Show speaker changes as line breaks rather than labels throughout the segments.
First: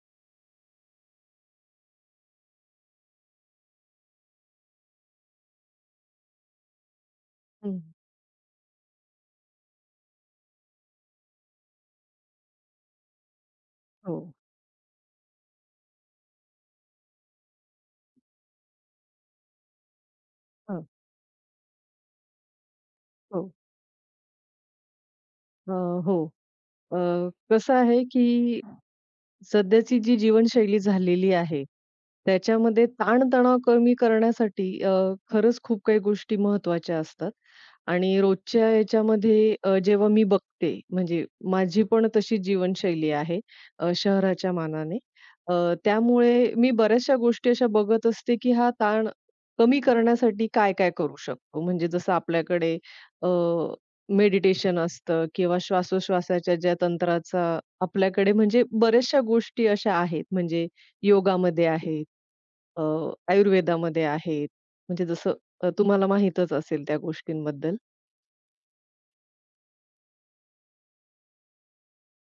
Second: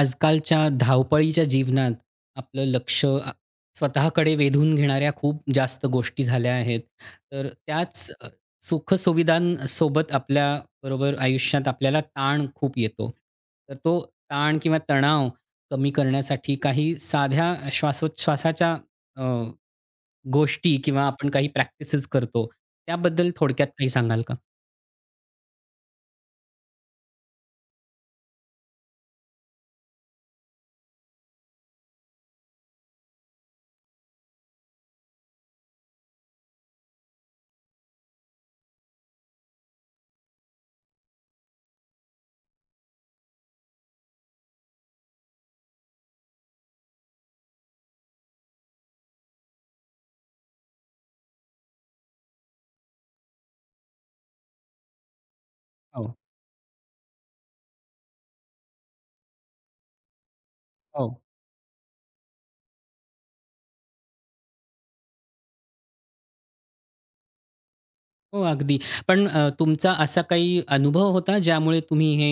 आजकालच्या धावपळीच्या जीवनात आपलं लक्ष स्वतःकडे वेधून घेणाऱ्या खूप जास्त गोष्टी झाल्या आहेत. तर
हं.
त्याच सुखसुविधांसोबत आपल्या बरोबर आयुष्यात आपल्याला ताण खूप येतो. तर तो
हो.
ताण किंवा तणाव कमी करण्यासाठी काही साध्या श्वासोच्छवासाच्या अ, गोष्टी
हं.
किंवा आपण काही प्रॅक्टिसेस करतो, त्याबद्दल
हो.
थोडक्यात काही सांगाल का?
अ, हो. अ, कसं आहे, की सध्याची जी जीवनशैली झालेली आहे, त्याच्यामध्ये ताणतणाव कमी करण्यासाठी खरंच खूप काही गोष्टी महत्त्वाच्या असतात. आणि रोजच्या याच्यामध्ये जेव्हा मी बघते, म्हणजे माझी पण तशी जीवनशैली आहे शहराच्या मानाने. अ, त्यामुळे मी बऱ्याचशा गोष्टी अशा बघत असते, की हा ताण कमी करण्यासाठी काय-काय करू शकतो. म्हणजे जसं आपल्याकडे मेडिटेशन असतं किंवा
हो,
श्वासोश्वासाच्या ज्या तंत्राचा आपल्याकडे म्हणजे बऱ्याचशा गोष्टी अशा आहेत. म्हणजे
हो.
योगामध्ये आहे, अ, आयुर्वेदामध्ये आहेत. म्हणजे जसं तुम्हाला माहीतच असेल त्या गोष्टींबद्दल.
हो, अगदी. पण तुमचा असा काही अनुभव होता ज्यामुळे तुम्ही हे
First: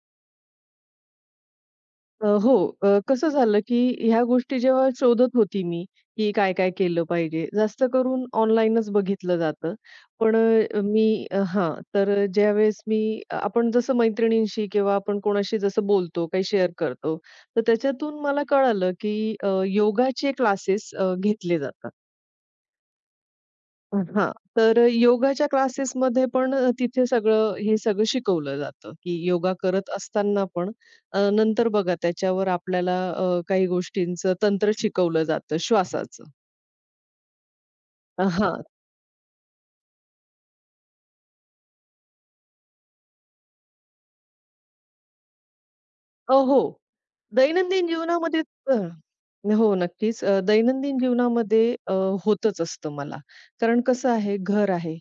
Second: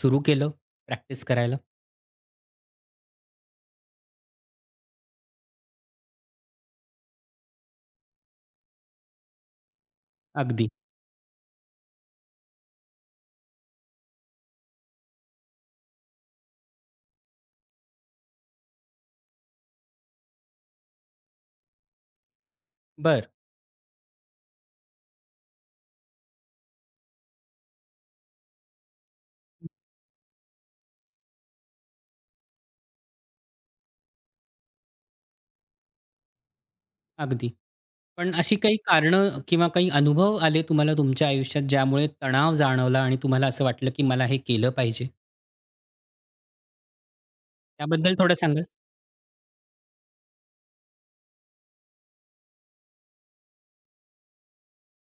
सुरू केलं प्रॅक्टिस करायला?
हो, कसं झालं, की ह्या गोष्टी जेव्हा शोधत होती मी, की काय-काय केलं पाहिजे, जास्त करून ऑनलाईनच बघितलं जातं. पण
अगदी.
हां, तर ज्यावेळेस मी आपण जसं मैत्रिणींशी किंवा आपण कोणाशी जसं बोलतो, काही शेअर करतो, तर त्याच्यातून मला कळालं, की योगाचे क्लासेस घेतले जातात.
बरं,
हां. तर योगाच्या क्लासेसमध्ये पण तिथे हे सगळं शिकवलं जातं, की योगा करत असताना पण नंतर बघा त्याच्यावर आपल्याला काही गोष्टींचं तंत्र शिकवलं जातं श्वासाचं.
अगदी. पण अशी
हां.
काही कारणं किंवा काही अनुभव आले तुम्हाला तुमच्या आयुष्यात ज्यामुळे तणाव जाणवला आणि तुम्हाला असं वाटलं की मला हे केलं पाहिजे?
हो. दैनंदिन
त्याबद्दल थोडं
जीवनामध्ये.
सांगाल?
अ, हो, नक्कीच. दैनंदिन जीवनामध्ये होतच असतं मला. कारण कसं आहे, घर आहे,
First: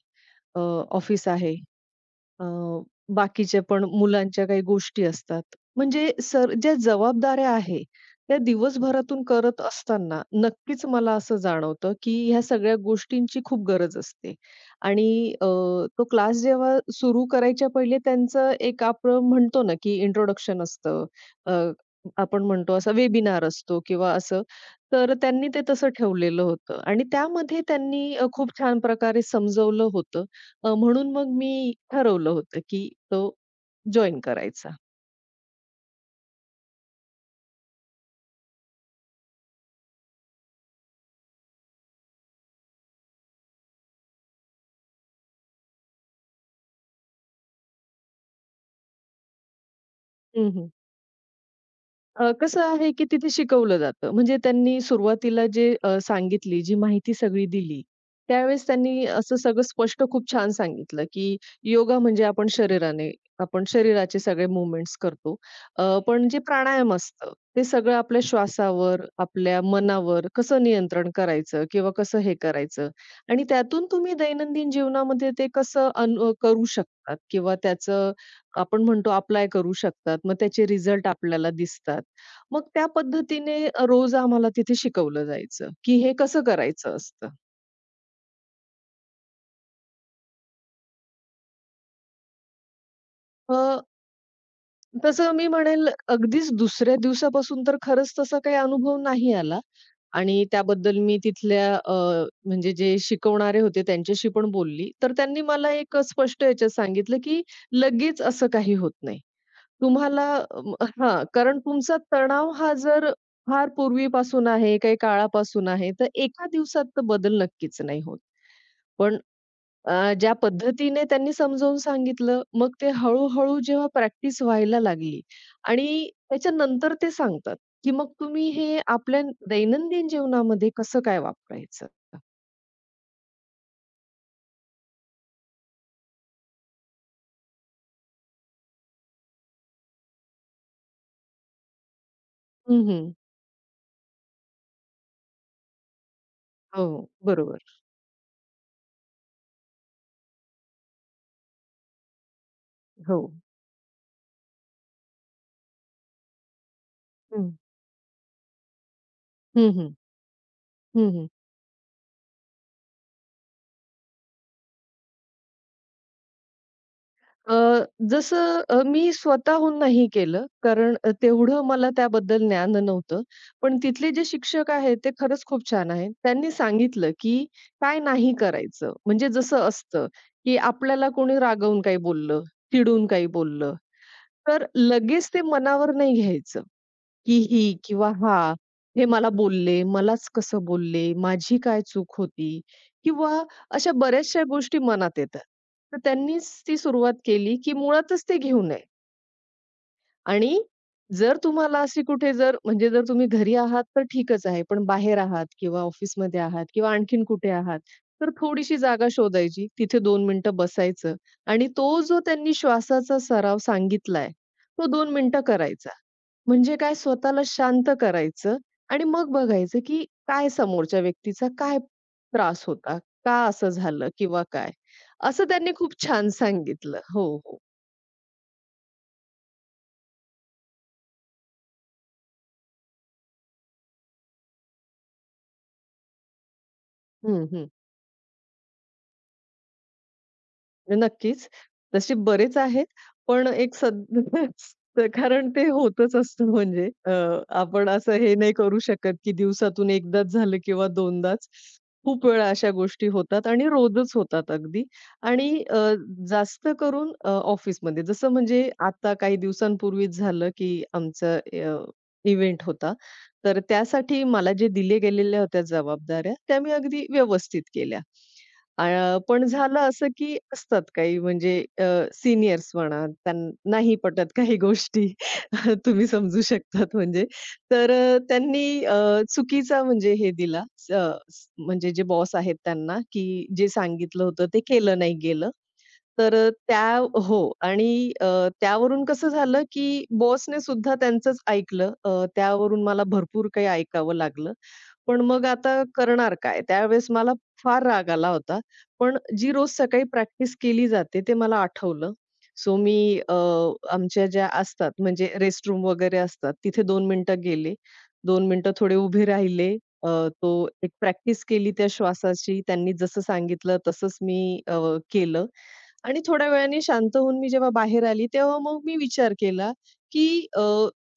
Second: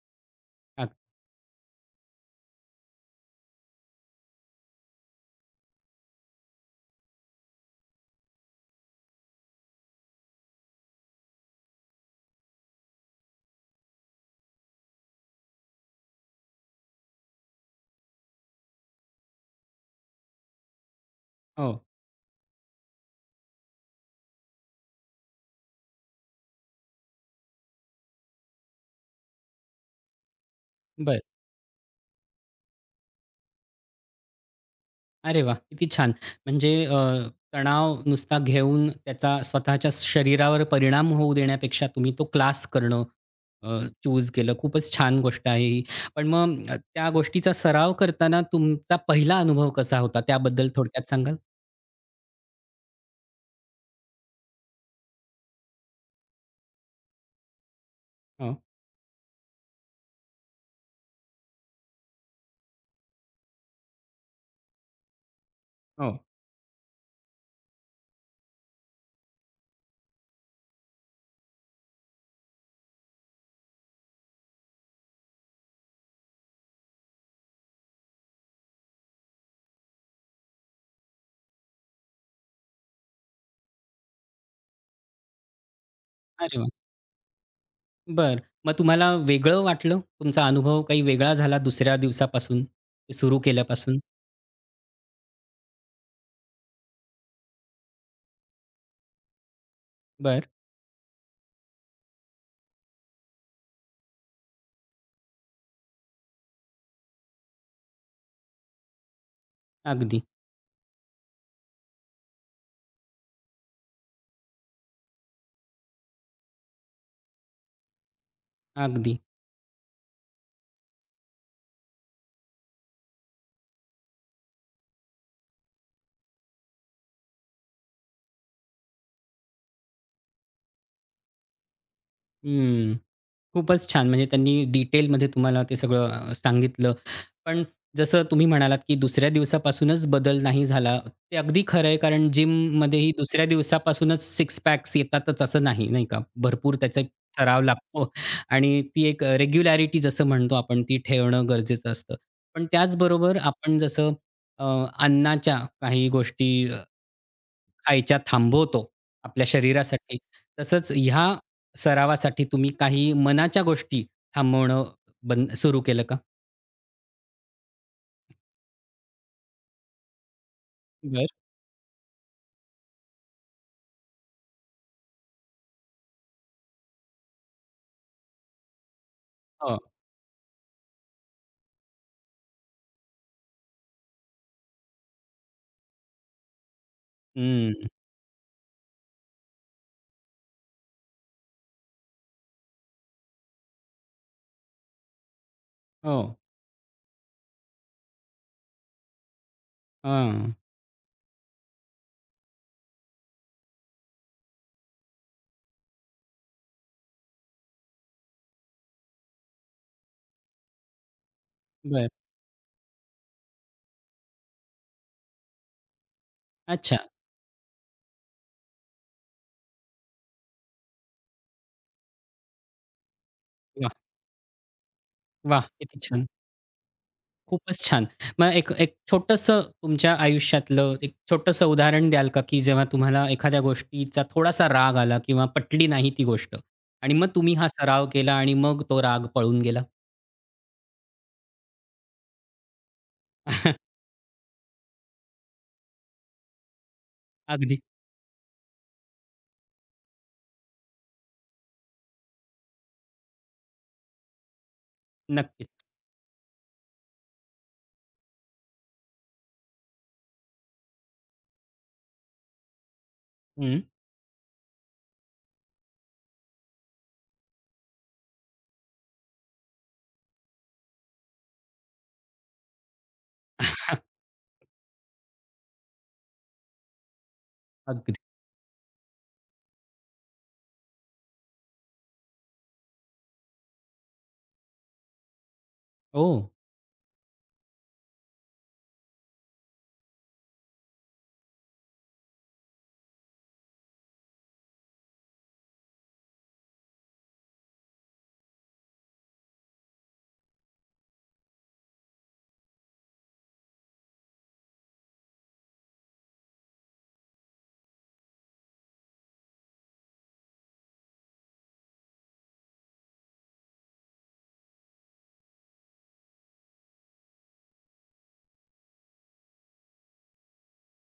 अ,
अग
ऑफिस आहे, अ, बाकीच्या पण मुलांच्या काही गोष्टी असतात. म्हणजे सर ज्या जबाबदाऱ्या आहे, त्या दिवसभरातून करत असताना नक्कीच मला असं जाणवतं, की ह्या सगळ्या गोष्टींची खूप गरज असते. आणि अ, तो क्लास जेव्हा सुरू करायच्या पहिले त्यांचं एक आपण म्हणतो ना, की इंट्रोडक्शन असतं. अ,
हो,
आपण म्हणतो असा वेबिनार असतो किंवा असं. तर त्यांनी ते तसं ठेवलेलं होतं आणि त्यामध्ये त्यांनी खूप छान प्रकारे समजवलं होतं, म्हणून
बरं.
मग मी ठरवलं होतं, की तो जॉइन करायचा.
अरे वा, किती छान. म्हणजे तणाव नुसता घेऊन त्याचा स्वतःच्या शरीरावर परिणाम होऊ देण्यापेक्षा तुम्ही तो क्लास करणं चूज केलं. खूपच छान गोष्ट आहे ही. पण मग त्या गोष्टीचा सराव करताना तुमचा पहिला अनुभव कसा होता? त्याबद्दल
हं,
थोडक्यात सांगाल?
कसं आहे, की तिथे शिकवलं जातं. म्हणजे त्यांनी सुरुवातीला जे सांगितली, जी माहिती सगळी दिली,
हो,
त्यावेळेस त्यांनी असं सगळं स्पष्ट खूप छान सांगितलं, की योगा म्हणजे आपण शरीराचे सगळे मूव्हमेंट्स करतो.
हो.
पण जे प्राणायाम असतं, ते सगळं आपल्या श्वासावर, आपल्या मनावर कसं नियंत्रण करायचं किंवा कसं हे करायचं आणि त्यातून तुम्ही दैनंदिन जीवनामध्ये ते कसं अन करू शकतात किंवा त्याचं आपण म्हणतो अप्लाय करू शकतात. मग त्याचे रिझल्ट आपल्याला दिसतात. मग त्या पद्धतीने रोज आम्हाला तिथे शिकवलं जायचं, की हे कसं
अरे वाह!
करायचं असतं.
बरं. मग तुम्हाला वेगळं वाटलं? तुमचा अनुभव काही वेगळा झाला दुसऱ्या दिवसापासून, ते सुरू
अ,
केल्यापासून?
तसं मी म्हणेल अगदीच दुसऱ्या दिवसापासून तर खरंच तसा काही अनुभव नाही आला आणि
बरं.
त्याबद्दल मी तिथल्या म्हणजे जे शिकवणारे होते त्यांच्याशी पण बोलली. तर त्यांनी मला एक स्पष्ट याच्यात सांगितलं, की लगेच असं काही होत नाही.
अगदी,
तुम्हाला अं, हां, कारण तुमचा तणाव हा जर फार पूर्वीपासून आहे, काही काळापासून आहे, तर एका दिवसात तर बदल नक्कीच नाही होत.
अगदी.
पण ज्या पद्धतीने त्यांनी समजावून सांगितलं, मग ते हळू-हळू जेव्हा प्रॅक्टिस व्हायला लागली आणि त्याच्यानंतर ते सांगतात, की मग तुम्ही हे आपल्या दैनंदिन जीवनामध्ये कसं काय वापरायचं?
हं. खूपच छान. म्हणजे त्यांनी डिटेलमध्ये तुम्हाला ते सगळं सांगितलं. पण जसं तुम्ही म्हणालात, की दुसऱ्या दिवसापासूनच बदल नाही झाला. ते अगदी खरं आहे, कारण
हं, हं.
जिममध्येही दुसऱ्या दिवसापासूनच सिक्स पॅक्स येतातच असं नाही, नाही का? भरपूर त्याचा एक
हो, बरोबर.
सराव लागतो आणि ती एक रेग्युलॅरिटी जसं म्हणतो आपण ती ठेवणं गरजेचं असतं. पण
हो.
त्याचबरोबर आपण जसं अ, अन्नाच्या काही गोष्टी
हं.
खायच्या थांबवतो आपल्या
हं, हं.
शरीरासाठी. तसंच ह्या
हं,
सरावासाठी तुम्ही काही मनाच्या गोष्टी थांबवणं बंद सुरू केलं का?
अ, जसं मी स्वतःहून नाही केलं, कारण
बरं.
तेवढं मला त्याबद्दल ज्ञान नव्हतं. पण तिथले जे शिक्षक आहेत, ते खरंच खूप छान आहेत. त्यांनी सांगितलं, की काय नाही करायचं. म्हणजे जसं
हो.
असतं, की आपल्याला कोणी रागवून काही बोललं, चिडून काही बोललं, तर लगेच ते मनावर नाही घ्यायचं. की ही
हं.
किंवा हा, हे मला बोलले, मलाच कसं बोलले, माझी काय चूक होती? किंवा अशा बऱ्याचशा गोष्टी मनात येतात. तर
हो.
त्यांनीच ती सुरुवात केली, की मुळातच ते घेऊ नये
हां.
आणि जर तुम्हाला अशी कुठे जर म्हणजे जर तुम्ही घरी आहात तर ठीकच आहे, पण बाहेर आहात किंवा ऑफिसमध्ये आहात किंवा आणखीन कुठे आहात, तर थोडीशी जागा शोधायची, तिथे 2 मिनिटं बसायचं आणि तो
बरं.
जो त्यांनी श्वासाचा सराव सांगितलाय, तो 2 मिनिटं करायचा. म्हणजे काय
अच्छा.
स्वतःला शांत करायचं आणि मग बघायचं, की काय समोरच्या व्यक्तीचा काय त्रास होता? का असं
वाह!
झालं किंवा काय? असं
वाह!
त्यांनी खूप
किती छान.
छान सांगितलं. हो, हो.
खूपच छान. मग एक एक छोटंसं तुमच्या आयुष्यातलं एक छोटंसं उदाहरण द्याल का, की जेव्हा तुम्हाला एखाद्या गोष्टीचा थोडासा राग आला किंवा पटली नाही ती गोष्ट आणि मग
हं,
तुम्ही हा
हं.
सराव केला आणि मग तो राग पळून गेला?
म्हणजे नक्कीच. तसे बरेच आहेत, पण एक सद कारण ते होतच असतं म्हणजे.
अगदी.
आपण असं हे नाही करू शकत, की दिवसातून एकदाच झालं किंवा दोनदाच. खूप वेळा अशा गोष्टी होतात आणि रोजच होतात अगदी. आणि अ,
नक्कीच.
जास्त करून अ, ऑफिसमध्ये. जसं म्हणजे आता काही दिवसांपूर्वीच झालं, की आमचं इव्हेंट होता. तर
हं.
त्यासाठी मला जे दिले गेलेल्या होत्या जबाबदाऱ्या, त्या मी अगदी व्यवस्थित केल्या. पण झालं असं, की असतात काही म्हणजे सीनियर्स म्हणा, त्यांना नाही पटत काही गोष्टी. तुम्ही समजू शकतात म्हणजे. तर
अगदी.
त्यांनी चुकीचा म्हणजे हे दिला, अ, म्हणजे जे बॉस आहेत त्यांना, की जे सांगितलं होतं ते केलं नाही गेलं.
हो.
तर अ, त्या हो आणि अ, त्यावरून कसं झालं, की बॉसने सुद्धा त्यांचंच ऐकलं. त्यावरून मला भरपूर काही ऐकावं लागलं. पण मग आता करणार काय? त्यावेळेस मला फार राग आला होता. पण जी रोज सकाळी प्रॅक्टिस केली जाते ते मला आठवलं. सो मी अ, आमच्या ज्या असतात म्हणजे रेस्टरूम वगैरे असतात, तिथे दोन मिनिटं गेले. दोन मिनिटं थोडे उभे राहिले. अ, तो एक प्रॅक्टिस केली त्या श्वासाची. त्यांनी जसं सांगितलं तसंच मी केलं आणि थोड्या वेळाने शांत होऊन मी जेव्हा बाहेर आली, तेव्हा मग मी विचार केला, की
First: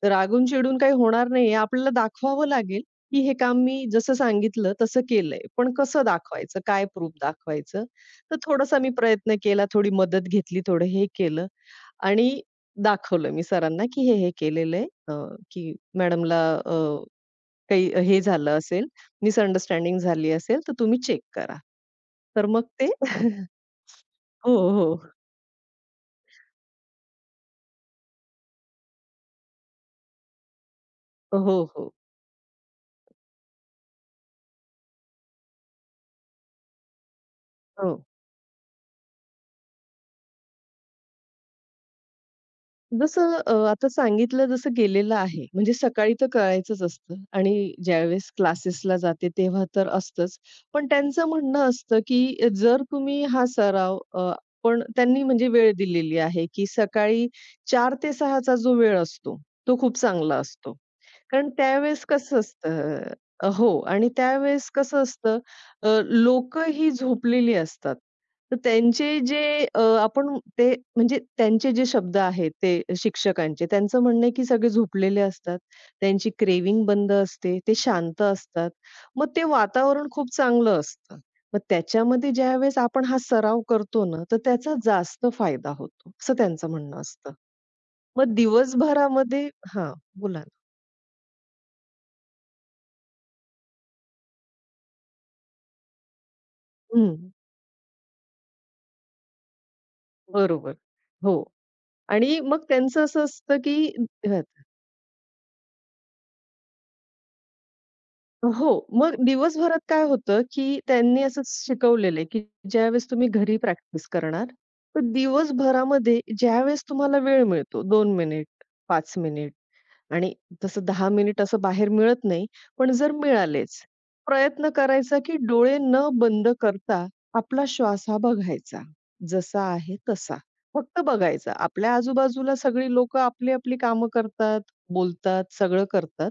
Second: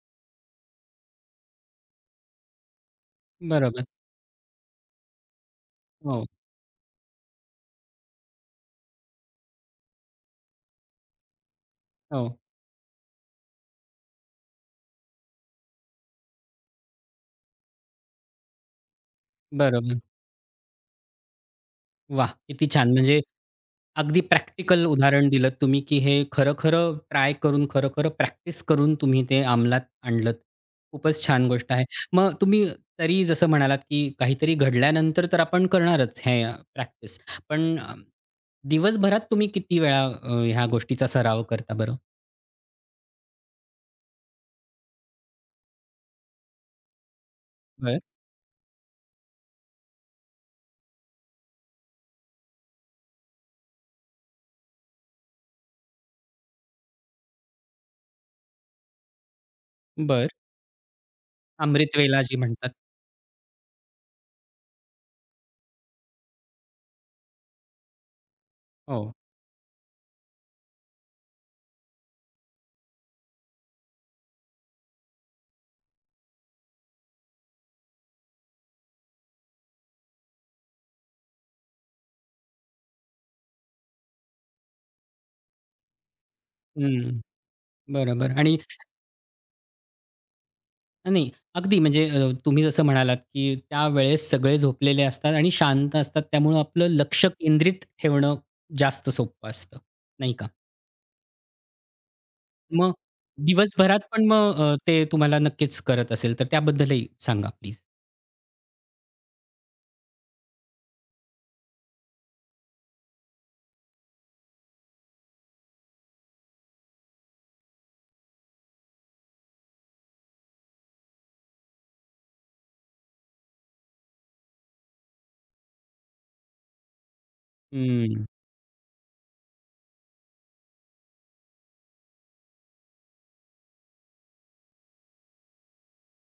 रागून चिडून काही होणार नाहीये. आपल्याला दाखवावं लागेल. की हे काम
बरोबर.
मी जसं सांगितलं तसं केलंय. पण कसं
हो.
दाखवायचं? काय प्रूफ दाखवायचं? तर थोडासा मी प्रयत्न केला, थोडी मदत घेतली, थोडं हे केलं
हो.
आणि दाखवलं मी सरांना, की हे केलेलं आहे. की मॅडमला काही हे झालं असेल, मिसअंडरस्टँडिंग
बरोबर.
झाली असेल, तर तुम्ही चेक करा.
वाह!
तर मग
किती
ते
छान. म्हणजे अगदी
हो,
प्रॅक्टिकल
हो.
उदाहरण दिलंत तुम्ही, की हे खरं-खरं ट्राय करून, खरं-खरं प्रॅक्टिस करून तुम्ही ते अंमलात आणलंत. खूपच छान
हो,
गोष्ट आहे.
हो.
मग तुम्ही तरी जसं म्हणालात, की काहीतरी घडल्यानंतर तर आपण करणारच हे प्रॅक्टिस. पण
हो.
दिवसभरात तुम्ही किती वेळा ह्या गोष्टीचा सराव करता बरं?
जसं आता सांगितलं जसं गेलेलं आहे. म्हणजे सकाळी तर कळायचंच असतं आणि
बरं,
ज्यावेळेस क्लासेसला जाते तेव्हा तर असतंच. पण त्यांचं म्हणणं असतं, की जर तुम्ही हा सराव अ, पण त्यांनी म्हणजे वेळ दिलेली आहे, की सकाळी 4 ते 6 जो वेळ असतो, तो खूप
बरं.
चांगला असतो. कारण
अमृत
त्यावेळेस
वेला जी
कसं
म्हणतात.
असतं अ, हो आणि त्यावेळेस कसं असतं, लोकं ही झोपलेली असतात. तर
हो.
त्यांचे जे अ, आपण ते म्हणजे त्यांचे जे शब्द आहेत ते शिक्षकांचे, त्यांचं म्हणणं आहे की सगळे झोपलेले असतात. त्यांची क्रेव्हिंग बंद असते, ते शांत असतात. मग ते वातावरण खूप चांगलं असतं. मग त्याच्यामध्ये ज्यावेळेस आपण हा सराव करतो ना, तर त्याचा जास्त फायदा होतो, असं त्यांचं म्हणणं
हं.
असतं.
बरोबर
मग
आणि
दिवसभरामध्ये, हां, बोला ना.
नाही, अगदी म्हणजे तुम्ही जसं म्हणालात, की त्यावेळेस सगळे झोपलेले असतात आणि शांत असतात. त्यामुळं आपलं
हं.
लक्ष केंद्रित ठेवणं जास्त सोपं असतं, नाही का?
बरोबर. हो. आणि मग
मग
त्यांचं असं असतं, की
दिवसभरात पण
ह,
मग ते तुम्हाला नक्कीच करत असेल, तर त्याबद्दलही सांगा प्लीज?
हो. मग दिवसभरात काय होतं, की त्यांनी असंच शिकवलेलं आहे, की ज्यावेळेस तुम्ही घरी प्रॅक्टिस करणार, तर दिवसभरामध्ये ज्यावेळेस तुम्हाला वेळ मिळतो दोन मिनिट, पाच मिनिट आणि तसं दहा मिनिट असं बाहेर मिळत नाही. पण जर मिळालेच, प्रयत्न करायचा की डोळे न बंद करता आपला श्वास हा
हं.
बघायचा. जसा आहे तसा. फक्त बघायचा. आपल्या आजूबाजूला सगळी लोकं आपली-आपली कामं करतात, बोलतात, सगळं करतात.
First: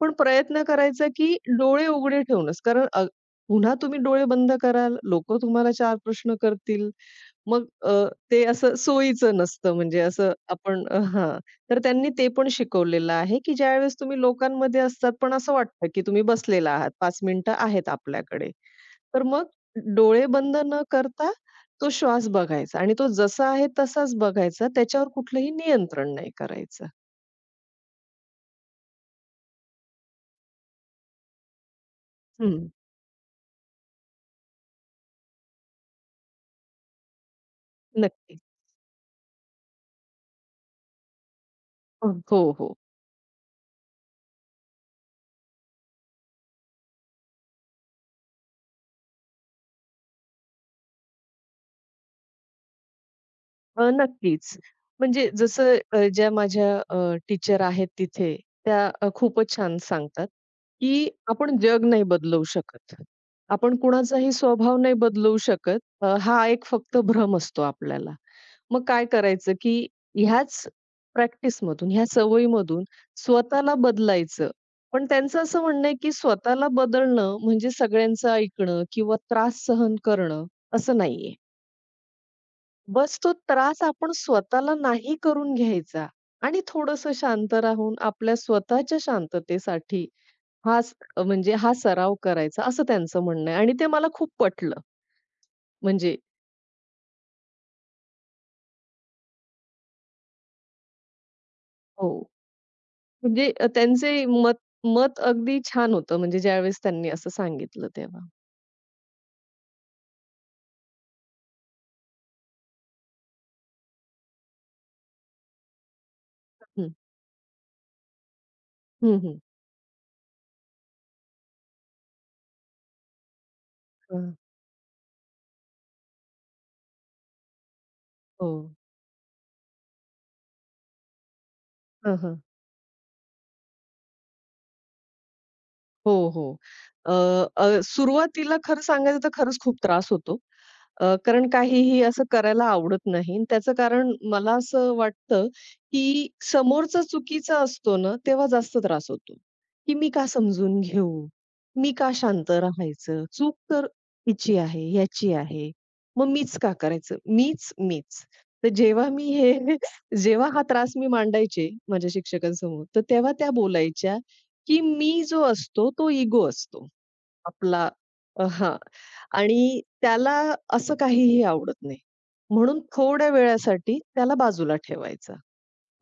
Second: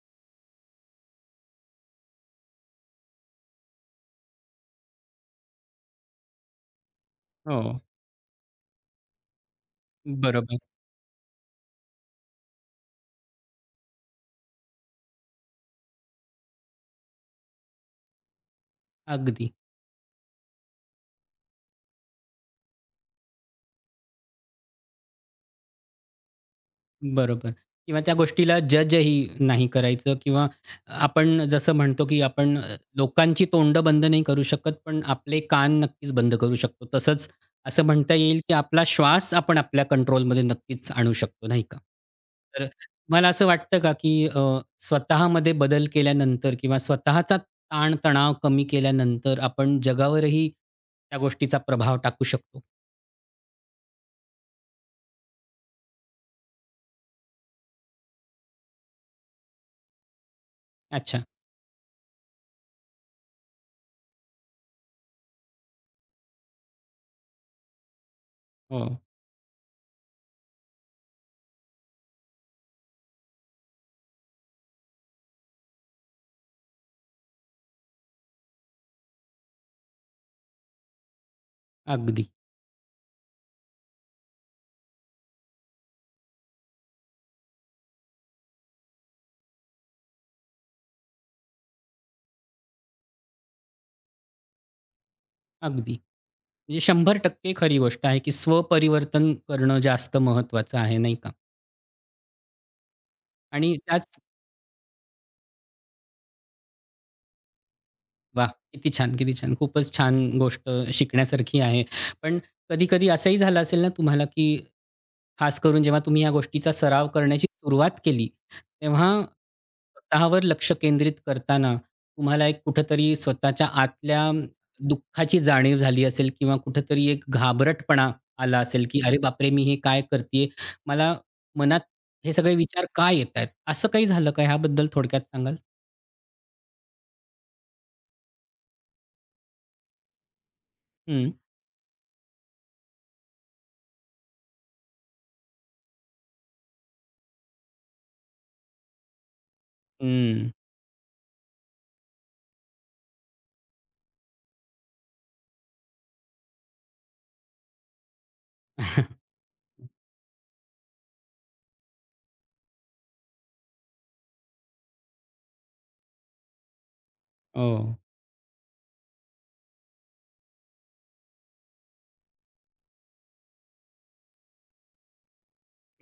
पण प्रयत्न करायचा की डोळे उघडे ठेवूनच. कारण पुन्हा तुम्ही डोळे बंद कराल, लोकं तुम्हाला 4 प्रश्न करतील. मग
हो,
ते असं सोयीचं नसतं म्हणजे असं
बरोबर.
आपण हां. तर त्यांनी ते पण शिकवलेलं आहे, की ज्यावेळेस तुम्ही लोकांमध्ये असतात, पण असं वाटतं, की तुम्ही बसलेला आहात, 5 मिनिटं आहेत आपल्याकडे. तर मग
अगदी.
डोळे बंद न करता तो श्वास बघायचा आणि तो जसा आहे तसाच बघायचा. त्याच्यावर कुठलंही नियंत्रण नाही करायचं.
बरोबर किंवा त्या गोष्टीला जजही नाही करायचं किंवा आपण जसं म्हणतो, की आपण
हं.
लोकांची तोंडं बंद नाही करू शकत, पण आपले कान नक्कीच बंद करू शकतो. तसंच असं म्हणता
नक्की.
येईल, की आपला श्वास आपण आपल्या कंट्रोलमध्ये नक्कीच आणू शकतो, नाही का?
हो,
तर
हो.
तुम्हाला असं वाटतं का, की स्वतःमध्ये बदल केल्यानंतर किंवा स्वतःचा ताण-तणाव कमी केल्यानंतर आपण जगावरही त्या गोष्टीचा प्रभाव टाकू शकतो?
नक्कीच. म्हणजे जसं ज्या माझ्या टीचर आहेत तिथे, त्या खूपच छान सांगतात, की
अच्छा.
आपण जग नाही बदलवू शकत. आपण कुणाचाही स्वभाव नाही बदलवू शकत. हा एक फक्त भ्रम असतो आपल्याला. मग
हो.
काय करायचं, की ह्याच प्रॅक्टिसमधून, ह्या सवयीमधून स्वतःला बदलायचं. पण त्यांचं असं म्हणणं आहे, की स्वतःला बदलणं म्हणजे सगळ्यांचं ऐकणं किंवा त्रास सहन करणं असं नाहीये.
अगदी,
बस तो त्रास आपण स्वतःला नाही करून घ्यायचा आणि थोडंसं शांत राहून आपल्या स्वतःच्या शांततेसाठी हा स म्हणजे हा सराव करायचा असं त्यांचं म्हणणं आहे आणि ते मला खूप पटलं.
अगदी.
म्हणजे
म्हणजे 100% खरी गोष्ट आहे, की स्वपरिवर्तन करणं जास्त महत्त्वाचं आहे, नाही का?
हो, म्हणजे
आणि त्याच
त्यांचे मत मत अगदी छान होतं म्हणजे ज्यावेळेस त्यांनी असं सांगितलं तेव्हा.
वाह! किती छान, किती छान. खूपच छान गोष्ट शिकण्यासारखी आहे. पण कधी-कधी असंही झालं असेल ना तुम्हाला, की खास करून जेव्हा तुम्ही या गोष्टीचा
हं,
सराव करण्याची सुरुवात केली, तेव्हा
हं, हं.
स्वतःवर लक्ष केंद्रित करताना तुम्हाला एक कुठेतरी स्वतःच्या आतल्या
हं,
दुःखाची जाणीव झाली असेल किंवा कुठेतरी एक घाबरटपणा
हो.
आला असेल, की "अरे बापरे! मी हे काय करतीये? मला मनात
हं,
हे
हं.
सगळे विचार का येतायत?" असं काही झालं का? ह्याबद्दल थोडक्यात सांगाल?
हो, हो. अ, अ, सुरुवातीला खरं सांगायचं तर खरंच खूप त्रास होतो.
हं,
कारण काहीही असं करायला आवडत नाही आणि त्याचं कारण मला असं वाटतं, की समोरचा चुकीचा असतो ना, तेव्हा जास्त त्रास होतो, की मी का
हं.
समजून घेऊ? मी का शांत राहायचं? चूक तर हिची आहे, ह्याची आहे. मग मीच का करायचं? मीच, मीच. तर जेव्हा मी हे जेव्हा हा त्रास मी मांडायचे माझ्या शिक्षकांसमोर, तर तेव्हा त्या बोलायच्या, की मी जो असतो तो इगो असतो.
हो.
आपला हां. आणि त्याला असं काहीही आवडत नाही. म्हणून थोड्या वेळासाठी त्याला बाजूला ठेवायचा.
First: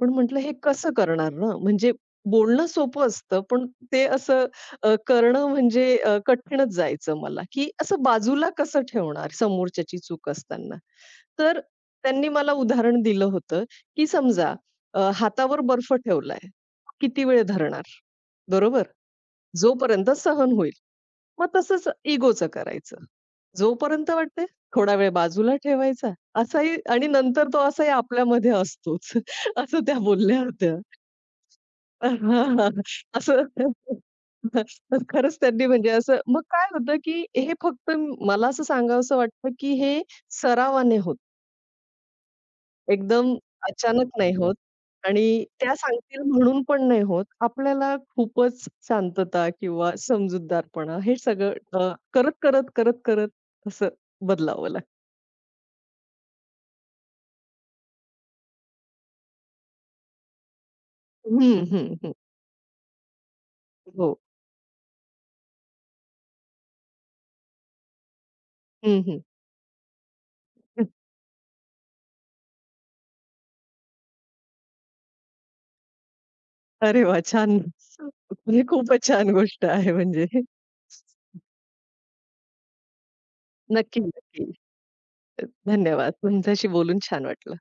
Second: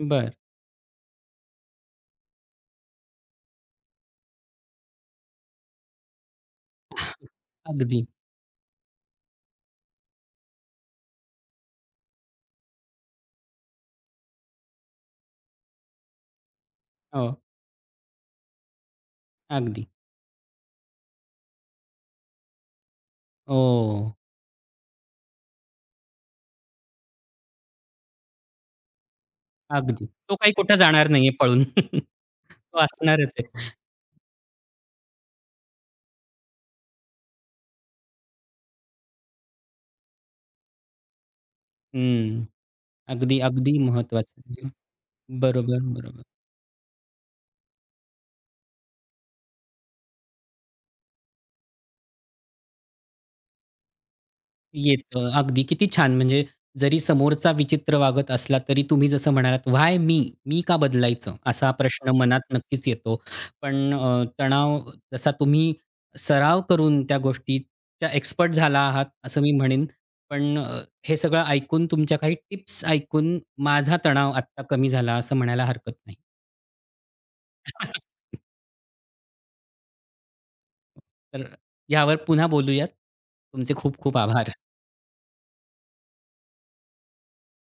पण
बरं.
म्हटलं हे कसं करणार ना? म्हणजे बोलणं सोपं असतं, पण ते असं करणं म्हणजे कठीणच जायचं मला, की
अगदी.
असं बाजूला कसं ठेवणार समोरच्याची चूक असताना. तर त्यांनी मला उदाहरण दिलं होतं, की समजा हातावर बर्फ ठेवलाय, किती
हो,
वेळ धरणार? बरोबर?
अगदी.
जोपर्यंत सहन होईल. मग तसंच इगोचं करायचं. जोपर्यंत
हो,
वाटतंय थोडा वेळ बाजूला ठेवायचा, असाही आणि नंतर तो असाही आपल्यामध्ये असतोच. असं त्या
अगदी. तो
बोलल्या
काही
होत्या.
कुठे जाणार नाहीये पळून.
हां, हां.
तो असणारच
असं
आहे.
खरंच त्यांनी म्हणजे असं मग काय होतं, की हे फक्त मला असं सांगावसं वाटतं, की हे सरावाने होतं.
हं.
एकदम
अगदी, अगदी
अचानक नाही
महत्वाचं
होत
आहे.
आणि त्या
बरोबर, बरोबर.
सांगतील म्हणून पण नाही होत. आपल्याला खूपच शांतता किंवा समजूतदारपणा हे सगळं करत, करत, करत, करत असं बदलावं लागतं.
येतं. अगदी किती छान म्हणजे जरी समोरचा विचित्र वागत असला तरी तुम्ही जसं म्हणालात, "व्हाय मी? मी का बदलायचं?"
हं,
असा
हं,
प्रश्न
हं.
मनात नक्कीच येतो. पण
हो.
तणाव जसा तुम्ही सराव करून त्या गोष्टीच्या एक्सपर्ट झाला
हं,
आहात
हं.
असं मी म्हणेन. पण हे सगळं ऐकून तुमच्या काही टिप्स ऐकून माझा तणाव आत्ता कमी झाला असं म्हणायला हरकत नाही.
अरे वाह! छान. म्हणजे खूपच छान गोष्ट आहे म्हणजे.
तर यावर पुन्हा बोलूयात. तुमचे खूप
नक्की,
खूप
नक्की.
आभार.
धन्यवाद. तुमच्याशी बोलून छान वाटलं.